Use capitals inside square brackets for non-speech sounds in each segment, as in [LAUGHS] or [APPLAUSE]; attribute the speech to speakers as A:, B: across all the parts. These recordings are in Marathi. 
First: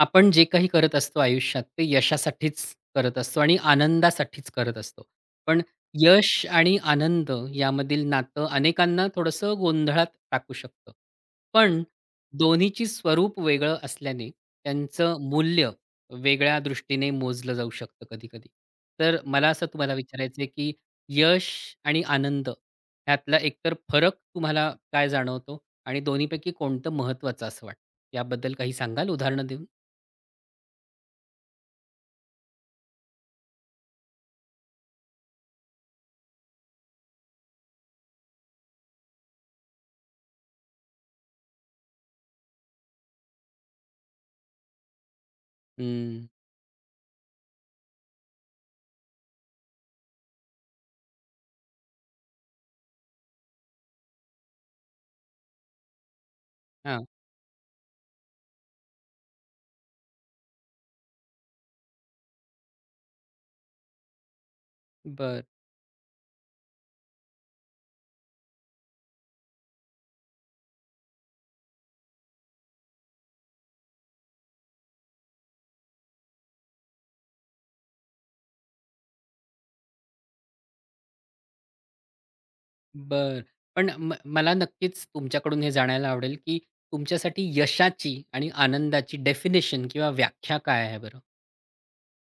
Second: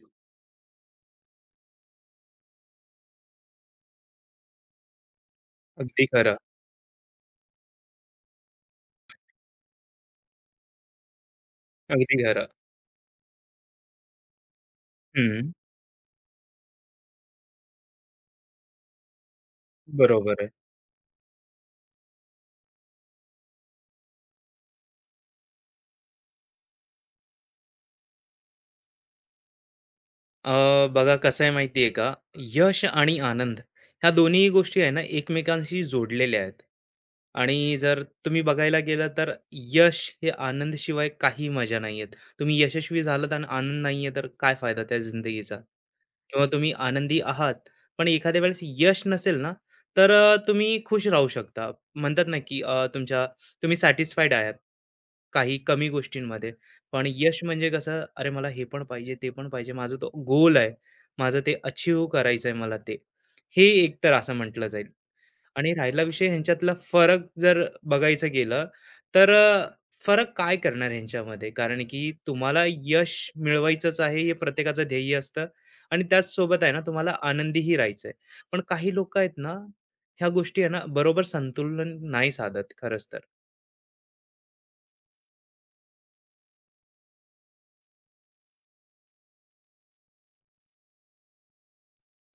A: आपण जे काही करत असतो आयुष्यात ते यशासाठीच करत असतो आणि आनंदासाठीच करत असतो. पण
B: अगदी खरं,
A: यश आणि आनंद यामधील नातं अनेकांना थोडंसं गोंधळात टाकू शकतं. पण
B: अगदी खरं.
A: दोन्हीची स्वरूप वेगळं असल्याने त्यांचं
B: हं,
A: मूल्य वेगळ्या दृष्टीने मोजलं जाऊ शकतं कधी-कधी. तर मला असं तुम्हाला
B: बरोबर
A: विचारायचं आहे,
B: आहे.
A: की यश आणि आनंद ह्यातला एकतर फरक तुम्हाला काय जाणवतो? आणि दोन्हीपैकी कोणतं महत्त्वाचं असं वाटतं? याबद्दल काही सांगाल उदाहरणं देऊन?
B: बघा कसं आहे माहिती आहे का, यश आणि आनंद ह्या दोन्ही गोष्टी आहे ना एकमेकांशी जोडलेल्या आहेत आणि जर तुम्ही बघायला गेलं तर यश हे आनंदशिवाय काही मजा नाही आहेत. तुम्ही यशस्वी झालात आणि आनंद नाही तर काय फायदा त्या जिंदगीचा?
A: हं.
B: किंवा तुम्ही आनंदी आहात, पण एखाद्या वेळेस यश नसेल ना, तर तुम्ही खुश राहू शकता. म्हणतात ना, की तुम्ही सॅटिस्फाईड आहात काही कमी गोष्टींमध्ये.
A: हां.
B: पण यश म्हणजे कसं, अरे मला हे पण पाहिजे, ते पण पाहिजे. माझा तो गोल आहे. माझं ते अचीव्ह करायचं आहे मला ते. हे एक तर असं म्हटलं जाईल.
A: बरं,
B: आणि राहिला विषय ह्यांच्यातला फरक जर बघायचं गेलं, तर फरक काय करणार ह्यांच्यामध्ये? कारण की तुम्हाला यश मिळवायचंच आहे, हे प्रत्येकाचं ध्येय असतं आणि त्याचसोबत आहे ना, तुम्हाला आनंदीही राहायचं पण काही लोकं आहेत ना, ह्या गोष्टी आहे ना, बरोबर संतुलन नाही साधत खरंच तर.
A: बरं. पण मला नक्कीच तुमच्याकडून हे जाणायला आवडेल, की तुमच्यासाठी यशाची आणि आनंदाची डेफिनिशन किंवा व्याख्या काय आहे बरं?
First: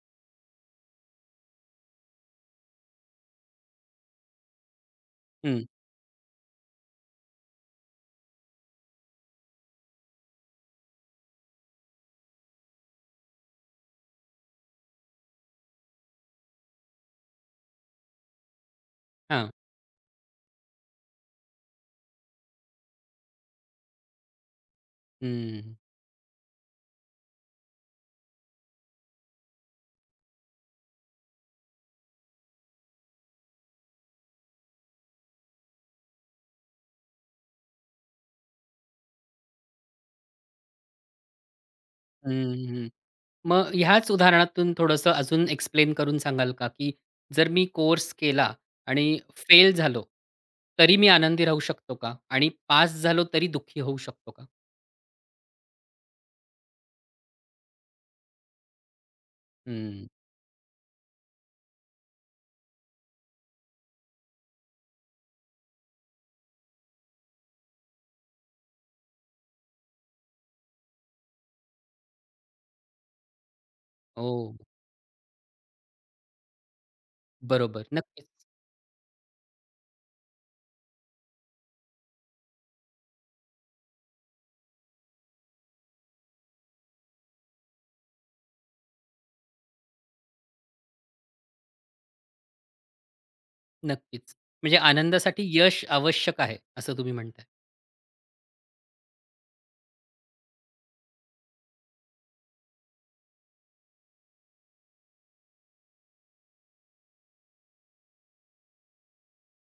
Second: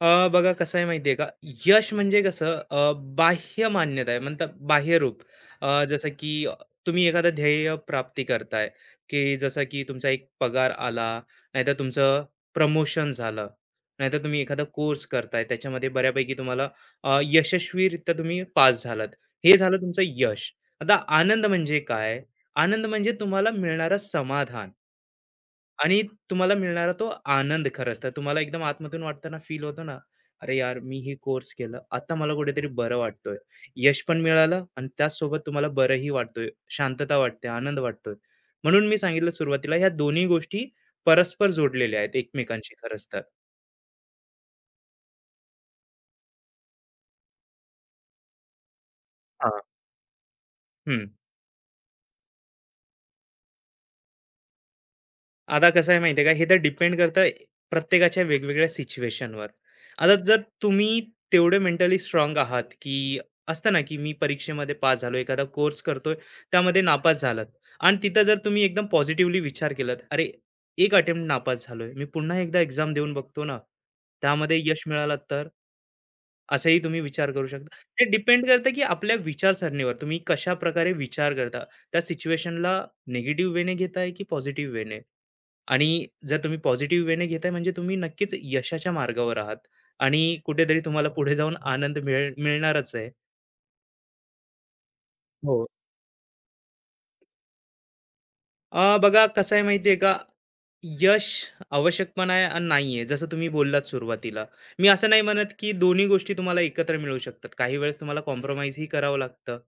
B: बघा कसं आहे माहिती का, यश म्हणजे कसं बाह्य मान्यता आहे म्हणतात बाह्यरूप.
A: हं.
B: जसं की तुम्ही एखादं ध्येय प्राप्ती करताय, की जसं की तुमचा एक पगार आला, नाहीतर तुमचं प्रमोशन झालं, नाहीतर तुम्ही एखादा कोर्स करताय त्याच्यामध्ये बऱ्यापैकी तुम्हाला यशस्वीरित्या तुम्ही पास झालात.
A: हां.
B: हे झालं तुमचं यश. आता आनंद म्हणजे काय? आनंद म्हणजे तुम्हाला मिळणारं समाधान.
A: हं.
B: आणि तुम्हाला मिळणारा तो आनंद खरंच तर तुम्हाला एकदम आतमधून वाटताना फील होतो ना, "अरे यार, मी हे कोर्स केलं. आता मला कुठेतरी बरं वाटतोय." यश पण मिळालं आणि त्याचसोबत तुम्हाला बरंही वाटतोय, शांतता वाटते, आनंद वाटतोय. म्हणून मी सांगितलं सुरुवातीला ह्या दोन्ही गोष्टी परस्पर जोडलेल्या आहेत
A: हं,
B: एकमेकांशी
A: हं.
B: खरंच तर.
A: मग ह्याच उदाहरणातून थोडंसं अजून एक्सप्लेन करून सांगाल का, की जर मी कोर्स केला आणि
B: हां.
A: फेल झालो, तरी मी आनंदी राहू शकतो का? आणि पास झालो तरी दुःखी होऊ शकतो का?
B: आता कसं आहे माहिती आहे का? हे तर डिपेंड करतं प्रत्येकाच्या वेगवेगळ्या सिच्युएशनवर.
A: हं.
B: आता जर तुम्ही तेवढे मेंटली स्ट्रॉंग आहात, की असतं ना, की मी परीक्षेमध्ये पास झालो, एखादा कोर्स करतोय, त्यामध्ये नापास झालात आणि तिथं जर तुम्ही एकदम पॉझिटिव्हली विचार केलात, "अरे, एक अटेम्प्ट नापास झालोय. मी पुन्हा एकदा एक्झाम देऊन बघतो ना,
A: हो.
B: त्यामध्ये यश मिळालं तर?" असाही तुम्ही विचार करू शकता.
A: बरोबर.
B: ते
A: नक्कीच.
B: डिपेंड करतं, की आपल्या विचारसरणीवर तुम्ही कशाप्रकारे विचार करता. त्या सिच्युएशनला निगेटिव्ह वेने घेताय, की पॉझिटिव्ह वेने? आणि जर तुम्ही पॉझिटिव्ह वेने घेताय म्हणजे तुम्ही नक्कीच यशाच्या मार्गावर आहात आणि कुठेतरी तुम्हाला पुढे जाऊन आनंद मिळणारच आहे.
A: नक्कीच. म्हणजे आनंदासाठी
B: हो.
A: यश आवश्यक आहे, असं तुम्ही म्हणताय.
B: बघा कसं आहे माहिती का, यश आवश्यक पण आहे आणि नाही जसं तुम्ही बोललात सुरुवातीला. मी असं नाही म्हणत, की दोन्ही गोष्टी तुम्हाला एकत्र मिळू शकतात. काही वेळेस तुम्हाला कॉम्प्रोमाईजही करावं लागतं.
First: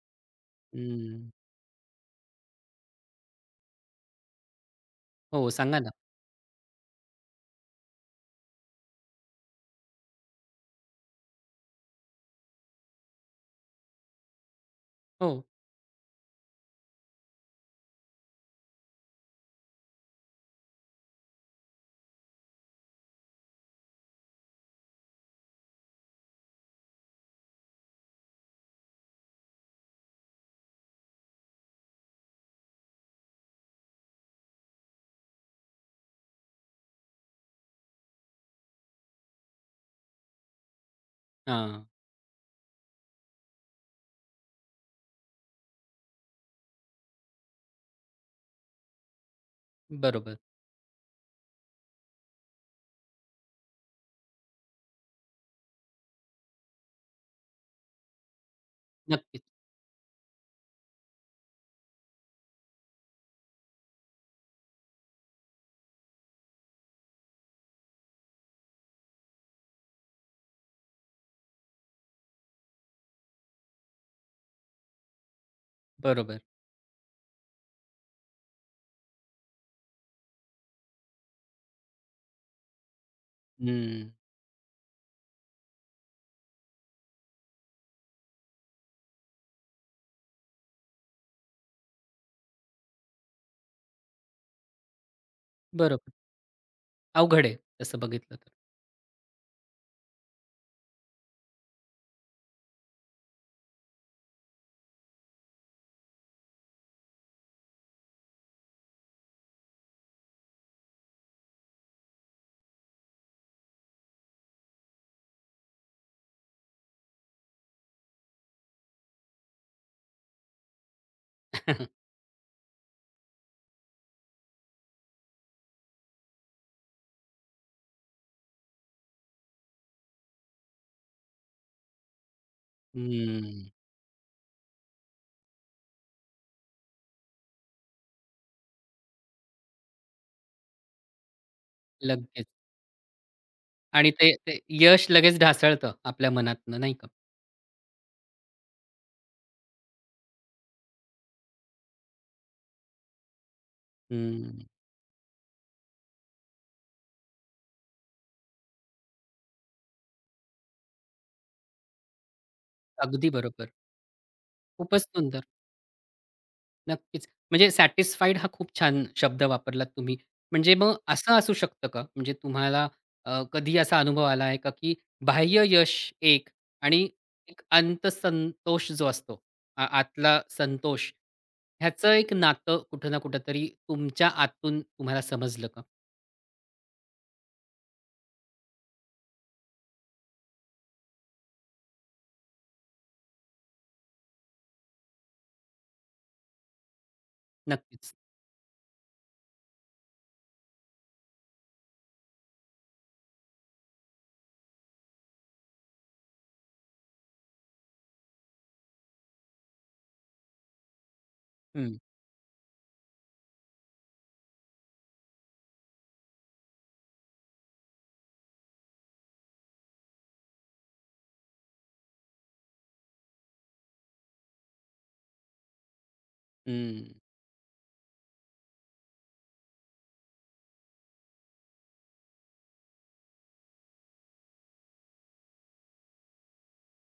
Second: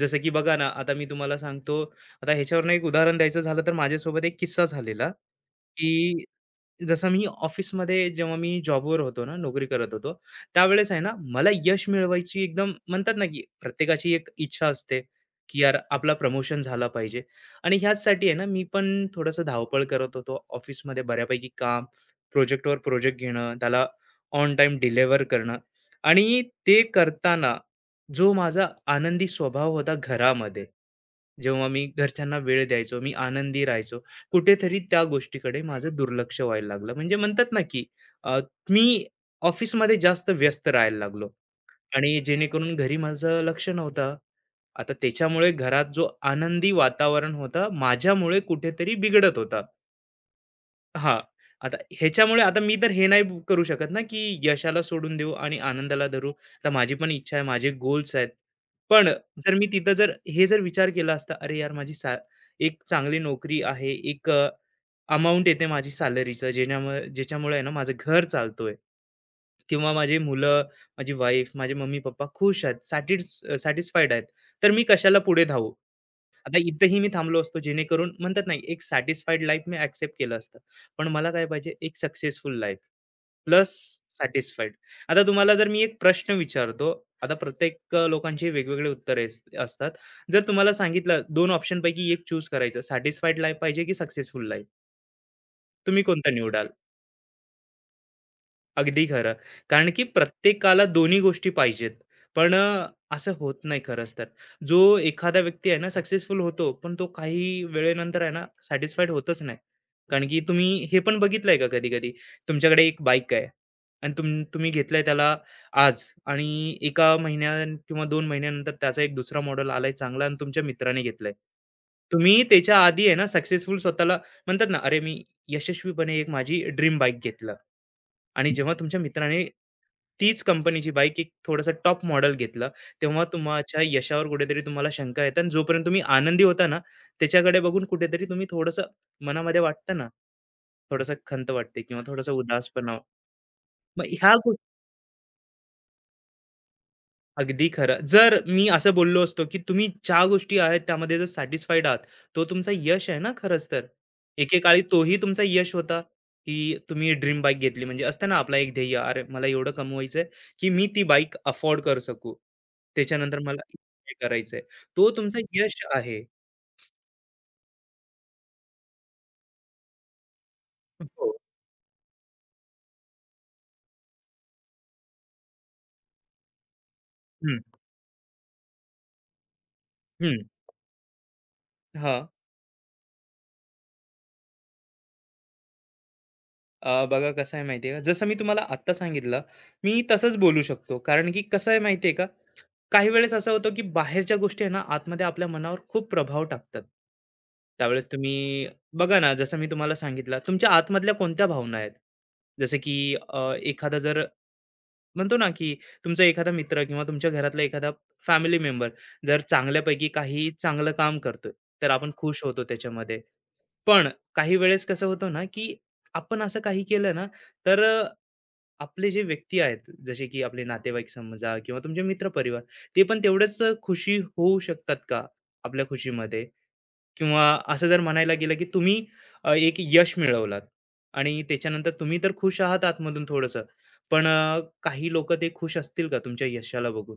B: जसं की बघा ना, आता मी
A: हं.
B: तुम्हाला सांगतो, आता ह्याच्यावरनं एक उदाहरण द्यायचं झालं तर माझ्यासोबत एक किस्सा झालेला,
A: हो, सांगा ना.
B: की जसं मी ऑफिसमध्ये जेव्हा मी जॉबवर होतो ना, नोकरी करत होतो, त्यावेळेस आहे ना, मला यश मिळवायची एकदम म्हणतात ना, की प्रत्येकाची एक इच्छा असते,
A: हो.
B: की यार आपला प्रमोशन झाला पाहिजे. आणि ह्याचसाठी आहे ना, मी पण थोडंसं धावपळ करत होतो. ऑफिसमध्ये बऱ्यापैकी काम, प्रोजेक्टवर प्रोजेक्ट घेणं, त्याला ऑन टाईम डिलिव्हर करणं आणि ते करताना जो माझा आनंदी स्वभाव होता घरामध्ये, जेव्हा मी घरच्यांना वेळ द्यायचो, मी आनंदी राहायचो. कुठेतरी त्या गोष्टीकडे माझं दुर्लक्ष व्हायला लागलं. म्हणजे म्हणतात ना, की अ, मी ऑफिसमध्ये जास्त व्यस्त राहायला लागलो
A: हां.
B: आणि जेणेकरून घरी माझं लक्ष नव्हतं. आता त्याच्यामुळे घरात जो आनंदी वातावरण होतं, माझ्यामुळे कुठेतरी बिघडत होता.
A: बरोबर.
B: हां. आता ह्याच्यामुळे आता मी तर हे नाही करू शकत ना, की यशाला सोडून देऊ आणि आनंदाला धरू. आता माझी पण इच्छा आहे, माझे गोल्स आहेत. पण
A: नक्कीच.
B: जर मी तिथं जर हे जर विचार केला असता, "अरे यार, माझी सा एक चांगली नोकरी आहे, एक अमाउंट येते माझी सॅलरीचं, जेण्यामुळे ज्याच्यामुळे आहे ना माझं घर चालतोय किंवा माझी मुलं, माझी वाईफ, माझे मम्मी-पप्पा खुश आहेत, सॅटिस्फाईड आहेत, तर मी कशाला पुढे धावू?"
A: बरोबर.
B: आता इथंही मी थांबलो असतो जेणेकरून म्हणतात नाही एक सॅटिस्फाईड लाईफ मी ऍक्सेप्ट केलं असतं पण मला काय पाहिजे एक सक्सेसफुल लाईफ प्लस
A: हं.
B: सॅटिस्फाईड. आता तुम्हाला जर मी एक प्रश्न विचारतो. आता प्रत्येक लोकांचे वेगवेगळे उत्तरे असतात. जर तुम्हाला सांगितलं दोन ऑप्शन पैकी एक चूज करायचं सॅटिस्फाईड लाईफ पाहिजे की सक्सेसफुल लाईफ तुम्ही
A: बरोबर.
B: कोणता निवडाल?
A: अवघड आहे तसं बघितलं तर.
B: अगदी खरं. कारण की प्रत्येकाला दोन्ही गोष्टी पाहिजेत. पण असं होत नाही खरंच तर. जो एखादा व्यक्ती आहे ना सक्सेसफुल होतो, पण तो काही वेळेनंतर आहे ना सॅटिस्फाईड होतच नाही. कारण की तुम्ही हे पण बघितलंय का कधी-कधी? तुमच्याकडे एक बाईक आहे आणि तुम्ही घेतलंय त्याला आज आणि 1 महिन्या किंवा 2 महिन्यानंतर त्याचा एक दुसरा मॉडेल आलाय चांगला आणि तुमच्या मित्राने घेतलाय.
A: [LAUGHS]
B: तुम्ही त्याच्या आधी आहे ना सक्सेसफुल स्वतःला म्हणतात ना, "अरे मी यशस्वीपणे एक माझी ड्रीम बाईक घेतलं आणि जेव्हा तुमच्या मित्राने तीच कंपनीची बाईक एक थोडंसं टॉप मॉडेल घेतलं, तेव्हा
A: हं.
B: तुमच्या यशावर कुठेतरी तुम्हाला शंका येतात आणि जोपर्यंत तुम्ही आनंदी होता ना, त्याच्याकडे बघून कुठेतरी तुम्ही थोडंसं मनामध्ये वाटतं ना, थोडंसं खंत वाटते किंवा थोडासा
A: लगेच
B: उदासपणा. मग
A: आणि
B: ह्या
A: ते ते यश लगेच ढासळतं आपल्या मनातनं, नाही का?
B: अगदी खरं. जर मी असं बोललो असतो, की तुम्ही ज्या गोष्टी आहेत त्यामध्ये जर सॅटिस्फाईड आहात, तो तुमचा यश आहे ना खरंच तर.
A: हं.
B: एकेकाळी तोही तुमचा यश होता, की तुम्ही ड्रीम बाईक घेतली म्हणजे असतं ना आपला एक ध्येय, "अरे मला एवढं कमवायचंय, की मी ती बाईक अफोर्ड करू शकू.
A: अगदी
B: त्याच्यानंतर मला
A: बरोबर.
B: हे करायचंय."
A: खूपच
B: तो तुमचा
A: सुंदर.
B: यश आहे.
A: नक्कीच. म्हणजे सॅटिस्फाईड हा खूप छान शब्द वापरलात तुम्ही. म्हणजे मग
B: हो.
A: असं असू शकतं का? म्हणजे तुम्हाला कधी असा अनुभव आला आहे का, की बाह्य यश एक आणि
B: हं,
A: एक अंतसंतोष जो असतो, आ
B: हं.
A: आतला संतोष, ह्याचं
B: हां.
A: एक नातं कुठं ना कुठेतरी तुमच्या आतून तुम्हाला समजलं का?
B: बघा कसं आहे माहिती का? जसं मी तुम्हाला आत्ता सांगितलं, मी तसंच बोलू शकतो. कारण की कसं आहे माहिती का? काही वेळेस असं होतं की बाहेरच्या गोष्टी आहे ना आतमध्ये आपल्या मनावर खूप प्रभाव टाकतात. त्यावेळेस
A: नक्कीच.
B: तुम्ही बघा ना, जसं मी तुम्हाला सांगितलं, तुमच्या आतमधल्या कोणत्या भावना आहेत? जसं की एखादा जर म्हणतो ना, की तुमचा एखादा मित्र किंवा तुमच्या घरातला एखादा फॅमिली मेंबर जर चांगल्यापैकी काही चांगलं काम करतोय, तर
A: हं,
B: आपण खुश होतो त्याच्यामध्ये. पण काही वेळेस कसं होतं ना, की आपण असं काही केलं ना, तर आपले जे व्यक्ती आहेत, जसे की आपले नातेवाईक समजा किंवा तुमचे मित्रपरिवार, ते पण तेवढेच खुशी होऊ शकतात का आपल्या खुशीमध्ये?
A: हं.
B: किंवा असं जर म्हणायला गेलं, की तुम्ही एक यश मिळवलात आणि त्याच्यानंतर तुम्ही तर खुश आहात आतमधून थोडंसं, पण काही लोकं ते खुश असतील का तुमच्या यशाला बघून?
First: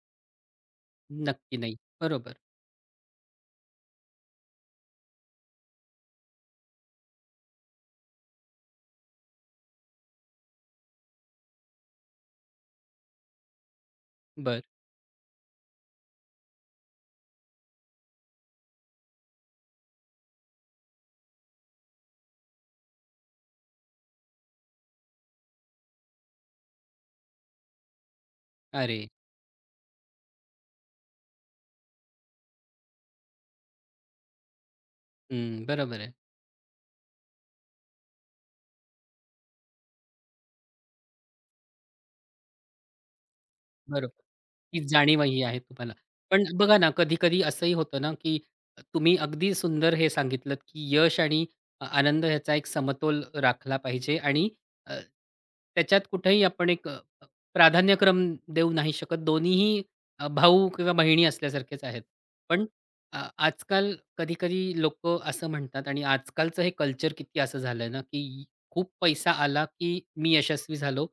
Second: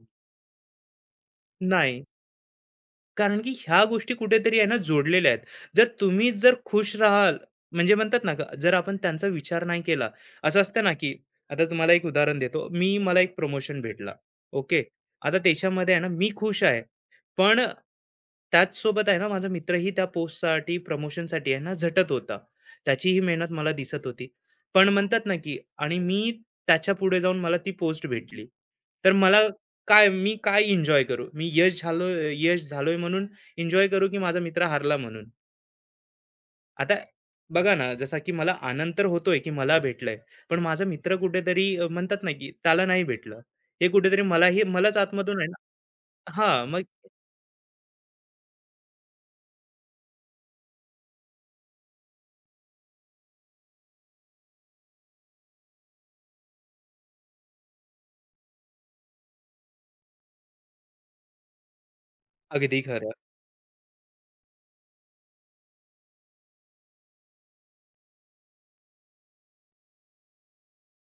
A: नक्की नाही.
B: नाही.
A: बरोबर.
B: कारण की ह्या गोष्टी कुठेतरी आहे ना जोडलेल्या आहेत. जर तुम्ही जर खुश राहाल म्हणजे म्हणतात ना, का जर आपण त्यांचा विचार नाही केला, असं असतं ना, की आता तुम्हाला एक उदाहरण देतो. मला एक प्रमोशन भेटला.
A: बरं.
B: ओके. आता त्याच्यामध्ये आहे ना मी खुश आहे. पण त्याचसोबत आहे ना माझा मित्रही त्या पोस्टसाठी, प्रमोशनसाठी आहे ना झटत होता. त्याचीही मेहनत मला दिसत होती. पण म्हणतात ना, की आणि मी त्याच्या पुढे जाऊन मला ती पोस्ट भेटली.
A: अरे!
B: तर मला काय मी काय एन्जॉय करू? मी यश झालो यश झालोय म्हणून एन्जॉय करू, की माझा मित्र हारला म्हणून?
A: हं, बरोबर आहे.
B: आता बघा ना, जसा की मला आनंद तर होतोय, की मला भेटलंय. पण माझा मित्र कुठेतरी म्हणतात ना, की त्याला नाही भेटलं. हे कुठेतरी
A: बरोबर. ती
B: मलाच आतमधून
A: जाणीवही
B: आहे
A: आहे
B: ना.
A: तुम्हाला. पण
B: हां,
A: बघा
B: मग
A: ना, कधी-कधी असंही होतं ना, की तुम्ही अगदी सुंदर हे सांगितलत, की यश आणि आनंद ह्याचा एक समतोल राखला पाहिजे आणि अ, त्याच्यात कुठेही आपण एक प्राधान्यक्रम देऊ नाही शकत. दोन्हीही भाऊ किंवा बहिणी असल्यासारखेच आहेत. पण
B: अगदी खरं.
A: आजकाल कधी-कधी लोकं असं म्हणतात आणि आजकालचं हे कल्चर किती असं झालंय ना, की खूप पैसा आला, की मी यशस्वी झालो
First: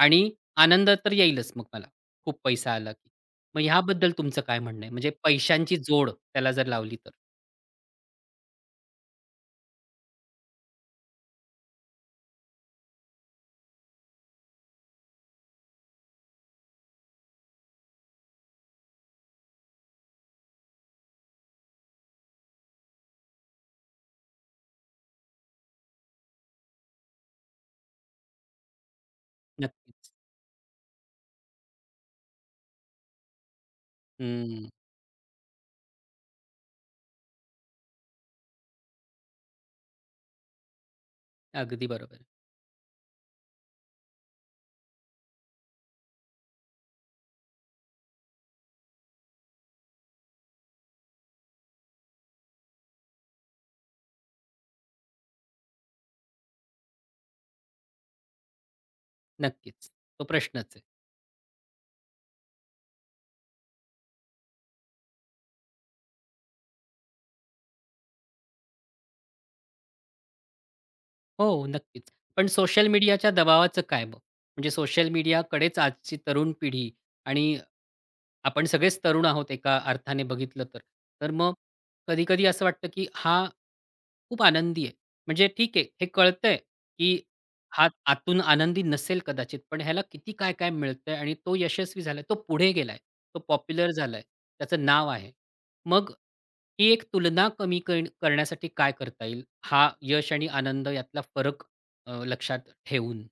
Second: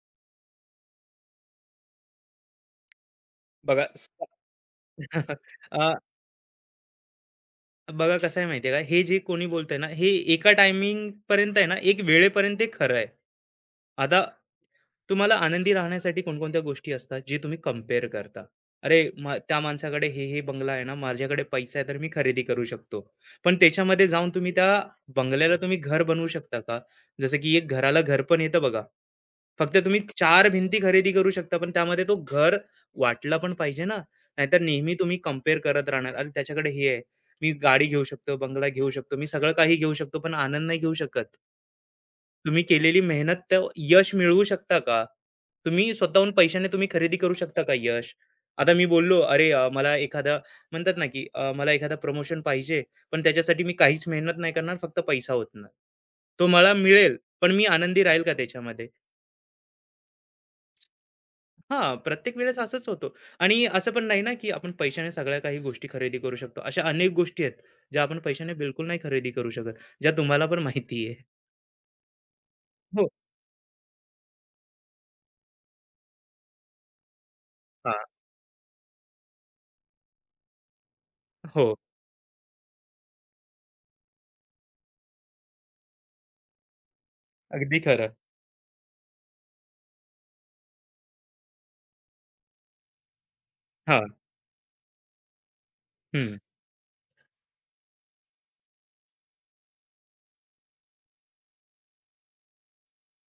A: आणि आनंद तर येईलच मग मला. खूप पैसा आला की. मग
B: बघा स
A: ह्याबद्दल तुमचं काय म्हणणं आहे? म्हणजे
B: [LAUGHS]
A: पैशांची
B: अ,
A: जोड त्याला जर लावली तर?
B: बघा कसं आहे माहिती आहे का, हे जे कोणी बोलतंय ना, हे एका टायमिंग पर्यंत आहे ना, एक वेळेपर्यंत ते खरं आहे. आता तुम्हाला आनंदी राहण्यासाठी कोणकोणत्या गोष्टी असतात, जे तुम्ही कंपेअर करता. अरे, त्या माणसाकडे हे बंगला आहे ना, माझ्याकडे पैसा आहे, तर मी खरेदी करू शकतो. पण त्याच्यामध्ये जाऊन तुम्ही त्या बंगल्याला तुम्ही घर बनवू शकता का? जसं की एक घराला घर पण येतं बघा. फक्त तुम्ही
A: नक्कीच.
B: 4 भिंती खरेदी करू शकता, पण त्यामध्ये तो घर वाटला पण पाहिजे ना, नाहीतर
A: हं.
B: नेहमी तुम्ही कंपेअर करत राहणार. अरे, त्याच्याकडे हे आहे, मी गाडी घेऊ शकतो, बंगला घेऊ शकतो, मी सगळं काही घेऊ शकतो, पण आनंद नाही घेऊ शकत.
A: अगदी बरोबर.
B: तुम्ही केलेली मेहनत तर यश मिळवू शकता का? तुम्ही स्वतःहून पैशाने तुम्ही खरेदी करू शकता का यश? आता मी बोललो, "अरे मला एखादा" म्हणतात ना, की "मला एखादा प्रमोशन पाहिजे, पण त्याच्यासाठी मी काहीच मेहनत नाही करणार, फक्त पैसा ओतणार. तो मला मिळेल, पण मी आनंदी राहील का त्याच्यामध्ये?"
A: नक्कीच. तो प्रश्नच आहे.
B: हां, प्रत्येक वेळेस असंच होतं आणि असं पण नाही ना, की आपण पैशाने सगळ्या काही गोष्टी खरेदी करू शकतो. अशा अनेक गोष्टी आहेत, ज्या आपण पैशाने बिलकुल नाही खरेदी करू शकत, ज्या तुम्हाला पण माहिती आहे.
A: हो, नक्कीच. पण सोशल
B: हो.
A: मीडियाच्या दबावाचं काय मग? म्हणजे सोशल मीडियाकडेच आजची तरुण पिढी आणि
B: हां,
A: आपण सगळेच तरुण आहोत एका अर्थाने बघितलं तर. तर मग
B: हो,
A: कधी-कधी असं वाटतं, की हा खूप आनंदी आहे. म्हणजे ठीक आहे, हे कळतंय, की
B: अगदी
A: हा
B: खरं.
A: आतून आनंदी नसेल कदाचित, पण ह्याला किती काय-काय मिळतंय आणि तो यशस्वी झालाय, तो पुढे गेलाय, तो पॉप्युलर
B: हां,
A: झालाय, त्याचं नाव आहे. मग
B: हं.
A: ही एक तुलना कमी करण्यासाठी काय करता येईल? हा यश आणि आनंद यातला फरक लक्षात ठेवून.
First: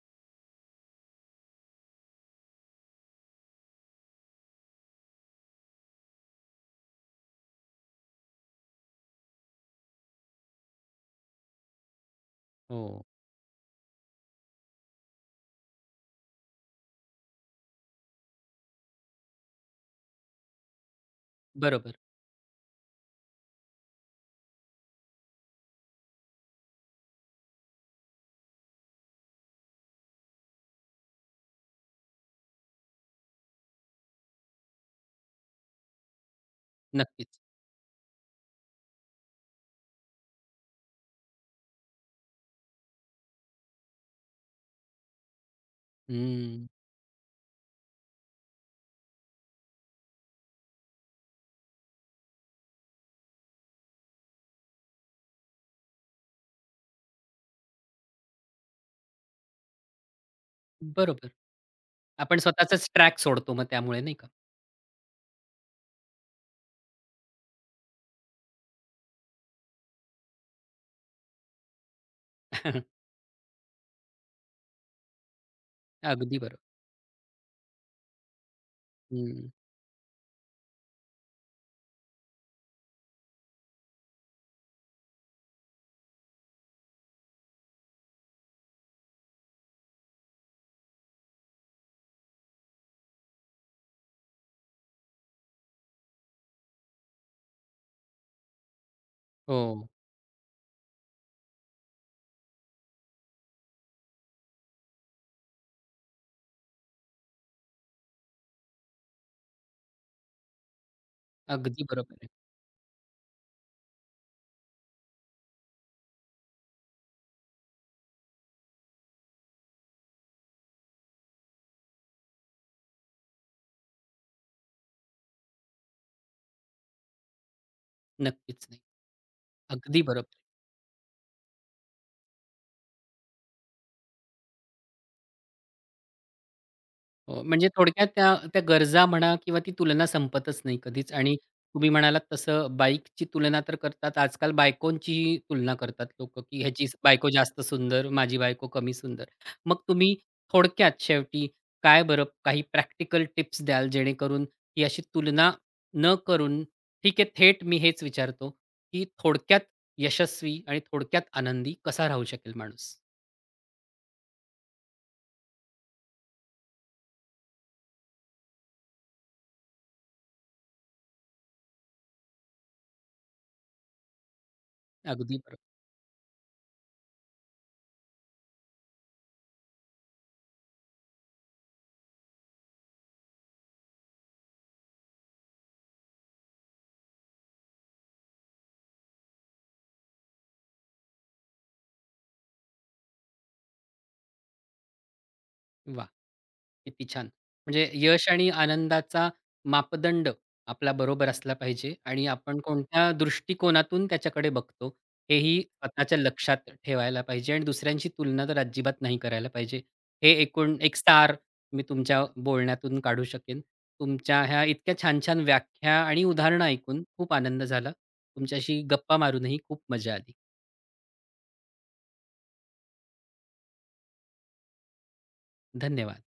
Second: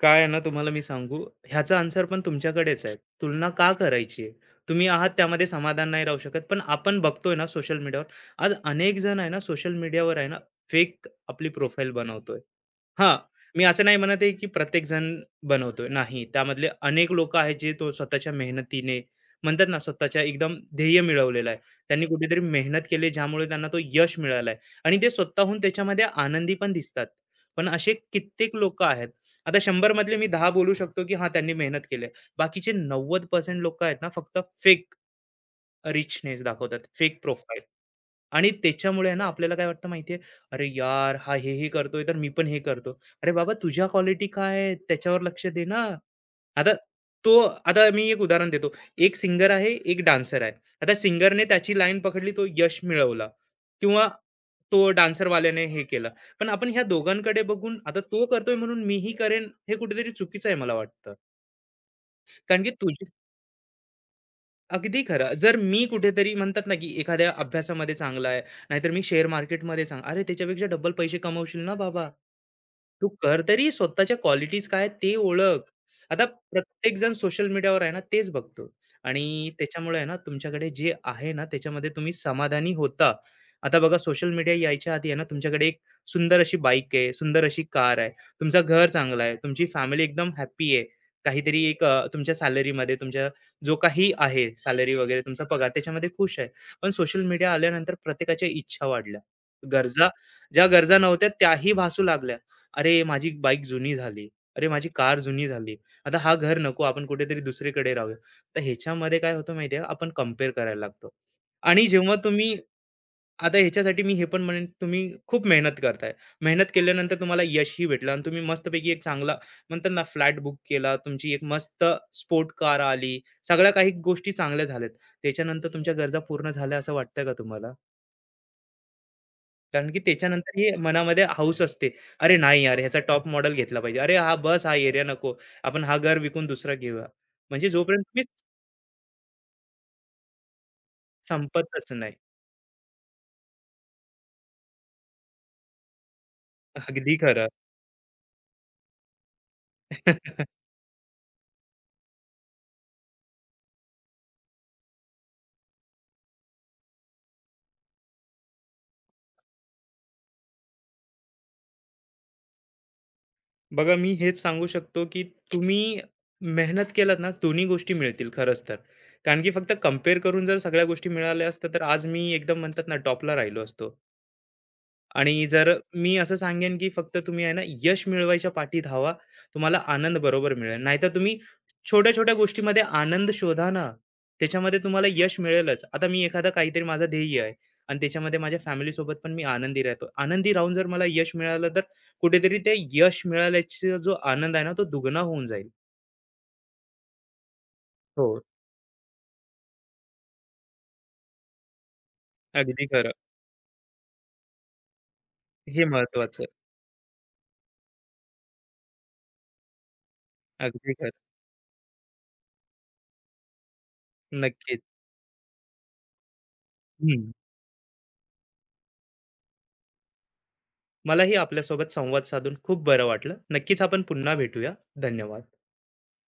B: काय आहे ना तुम्हाला मी सांगू, ह्याचा आन्सर पण तुमच्याकडेच आहे. तुलना का करायची आहे? तुम्ही आहात त्यामध्ये समाधान नाही राहू शकत. पण आपण बघतोय ना सोशल मीडियावर, आज अनेक जण आहे ना सोशल मीडियावर आहे ना फेक आपली प्रोफाईल बनवतोय.
A: हो.
B: हां, मी असं नाही म्हणत आहे की प्रत्येक जण बनवतोय. नाही, त्यामधले अनेक लोकं आहेत जे तो स्वतःच्या मेहनतीने म्हणतात ना स्वतःच्या एकदम ध्येय मिळवलेलं आहे.
A: बरोबर.
B: त्यांनी कुठेतरी मेहनत केली ज्यामुळे त्यांना तो यश मिळाला आणि ते स्वतःहून त्याच्यामध्ये आनंदी पण दिसतात. पण असे कित्येक लोकं आहेत आता 100 मधले मी 10 बोलू शकतो की हां, त्यांनी मेहनत केली आहे. बाकीचे 90% लोकं आहेत ना, फक्त फेक रिचनेस दाखवतात, फेक
A: नक्कीच.
B: प्रोफाईल. आणि त्याच्यामुळे आहे ना आपल्याला काय वाटतं माहिती आहे, "अरे यार, हे करतोय तर मी पण हे करतो." अरे बाबा तुझ्या क्वालिटी काय आहेत? त्याच्यावर लक्ष दे ना.
A: हं.
B: आता तो आता मी एक उदाहरण देतो. एक सिंगर आहे, एक डान्सर आहे. आता सिंगरने त्याची लाईन पकडली, तो यश मिळवला किंवा तो डान्सरवाल्याने हे केलं. पण आपण ह्या दोघांकडे बघून आता तो करतोय म्हणून मीही करेन, हे कुठेतरी चुकीचं आहे मला वाटतं.
A: बरोबर. आपण
B: कारण की
A: स्वतःचाच
B: तुझी
A: ट्रॅक सोडतो मग त्यामुळे नाही का?
B: अगदी खरं. जर मी कुठेतरी म्हणतात ना, की एखाद्या अभ्यासामध्ये चांगला आहे, नाहीतर मी शेअर मार्केटमध्ये चांगला अरे, त्याच्यापेक्षा डबल पैसे कमवशील ना बाबा.
A: [LAUGHS]
B: तू कर तरी स्वतःच्या क्वालिटीज काय आहेत ते ओळख. आता
A: अगदी बरोबर.
B: प्रत्येकजण सोशल मीडियावर आहे ना, तेच बघतो
A: हं.
B: आणि त्याच्यामुळे आहे ना, तुमच्याकडे जे आहे ना, त्याच्यामध्ये तुम्ही समाधानी होता. आता बघा सोशल मीडिया यायच्या आधी आहे ना, तुमच्याकडे एक सुंदर अशी बाईक आहे, सुंदर अशी कार आहे, तुमचं घर चांगलं आहे, तुमची फॅमिली एकदम हॅपी आहे. काहीतरी एक तुमच्या सॅलरीमध्ये तुमच्या जो काही आहे सॅलरी वगैरे तुमचा पगार त्याच्यामध्ये खुश आहे. पण सोशल मीडिया आल्यानंतर प्रत्येकाच्या इच्छा वाढल्या.
A: हो.
B: गरजा ज्या गरजा नव्हत्या त्याही भासू लागल्या. अरे, माझी बाईक जुनी झाली. अरे, माझी कार जुनी झाली. आता हा घर नको आपण कुठेतरी दुसरीकडे राहूया. तर ह्याच्यामध्ये काय होतं माहिती आपण कंपेअर करायला लागतो.
A: अगदी
B: आणि जेव्हा
A: बरोबर आहे.
B: तुम्ही आता ह्याच्यासाठी मी हे पण म्हणेन तुम्ही खूप मेहनत करताय. मेहनत केल्यानंतर तुम्हाला यशही भेटलं आणि तुम्ही मस्तपैकी एक चांगला म्हणतात ना फ्लॅट बुक केला, तुमची एक मस्त स्पोर्ट कार आली. सगळ्या काही गोष्टी चांगल्या झाल्यात. त्याच्यानंतर तुमच्या गरजा पूर्ण झाल्या असं वाटतंय का तुम्हाला?
A: नक्कीच नाही.
B: कारण की
A: अगदी बरोबर.
B: त्याच्यानंतर ही मनामध्ये हौस असते. "अरे नाही यार, ह्याचा टॉप मॉडेल घेतला पाहिजे. अरे हा बस, हा एरिया नको. आपण हा घर विकून दुसरा घेऊया."
A: हो,
B: म्हणजे
A: म्हणजे
B: जोपर्यंत
A: थोडक्यात
B: तुम्ही
A: त्या त्या गरजा म्हणा किंवा ती तुलना संपतच नाही कधीच आणि तुम्ही
B: संपतच नाही.
A: म्हणालात तसं बाईकची तुलना तर करतात. आजकाल बायकोंचीही तुलना करतात लोकं, की ह्याची
B: अगदी
A: बायको
B: खरं.
A: जास्त सुंदर, माझी बायको कमी सुंदर. मग तुम्ही
B: [LAUGHS]
A: थोडक्यात शेवटी काय बरं काही प्रॅक्टिकल टिप्स द्याल जेणेकरून ही अशी तुलना न करून ठीक आहे थेट मी हेच विचारतो, की थोडक्यात यशस्वी आणि थोडक्यात आनंदी कसा राहू शकेल माणूस?
B: बघा मी हेच सांगू शकतो की तुम्ही मेहनत केलात ना दोन्ही गोष्टी मिळतील खरंच तर कारण की फक्त कम्पेअर करून जर सगळ्या गोष्टी मिळाल्या असत्या तर आज मी एकदम म्हणतात ना टॉपला राहिलो असतो.
A: अगदी
B: आणि
A: बरोबर.
B: जर मी असं सांगेन की फक्त तुम्ही आहे ना यश मिळवायच्या पाठी धावा, तुम्हाला आनंद बरोबर मिळेल. नाहीतर तुम्ही छोट्या-छोट्या गोष्टीमध्ये आनंद शोधा ना, त्याच्यामध्ये तुम्हाला यश मिळेलच. आता मी एखादा काहीतरी माझं ध्येय आहे आणि त्याच्यामध्ये माझ्या फॅमिलीसोबत पण मी आनंदी राहतो. आनंदी राहून जर मला यश मिळालं तर कुठेतरी ते यश मिळाल्याचा जो आनंद आहे ना, तो दुगणा होऊन जाईल.
A: वाह! किती छान! म्हणजे यश
B: हो.
A: आणि आनंदाचा मापदंड आपला बरोबर असला पाहिजे आणि आपण
B: अगदी
A: कोणत्या
B: खरं.
A: दृष्टिकोनातून त्याच्याकडे बघतो, हेही
B: हे
A: स्वतःच्या
B: महत्वाचं. आहे.
A: लक्षात ठेवायला पाहिजे आणि दुसऱ्यांशी तुलना तर अजिबात नाही करायला पाहिजे. हे एकूण
B: अगदी
A: एक
B: खरं.
A: सार मी तुमच्या बोलण्यातून काढू शकेन. तुमच्या ह्या
B: नक्कीच.
A: इतक्या छान-छान व्याख्या आणि उदाहरणं ऐकून
B: हं.
A: खूप आनंद झाला. तुमच्याशी गप्पा मारूनही खूप मजा आली.
B: मलाही आपल्यासोबत संवाद साधून खूप बरं वाटलं. नक्कीच आपण पुन्हा भेटूया. धन्यवाद.
A: धन्यवाद.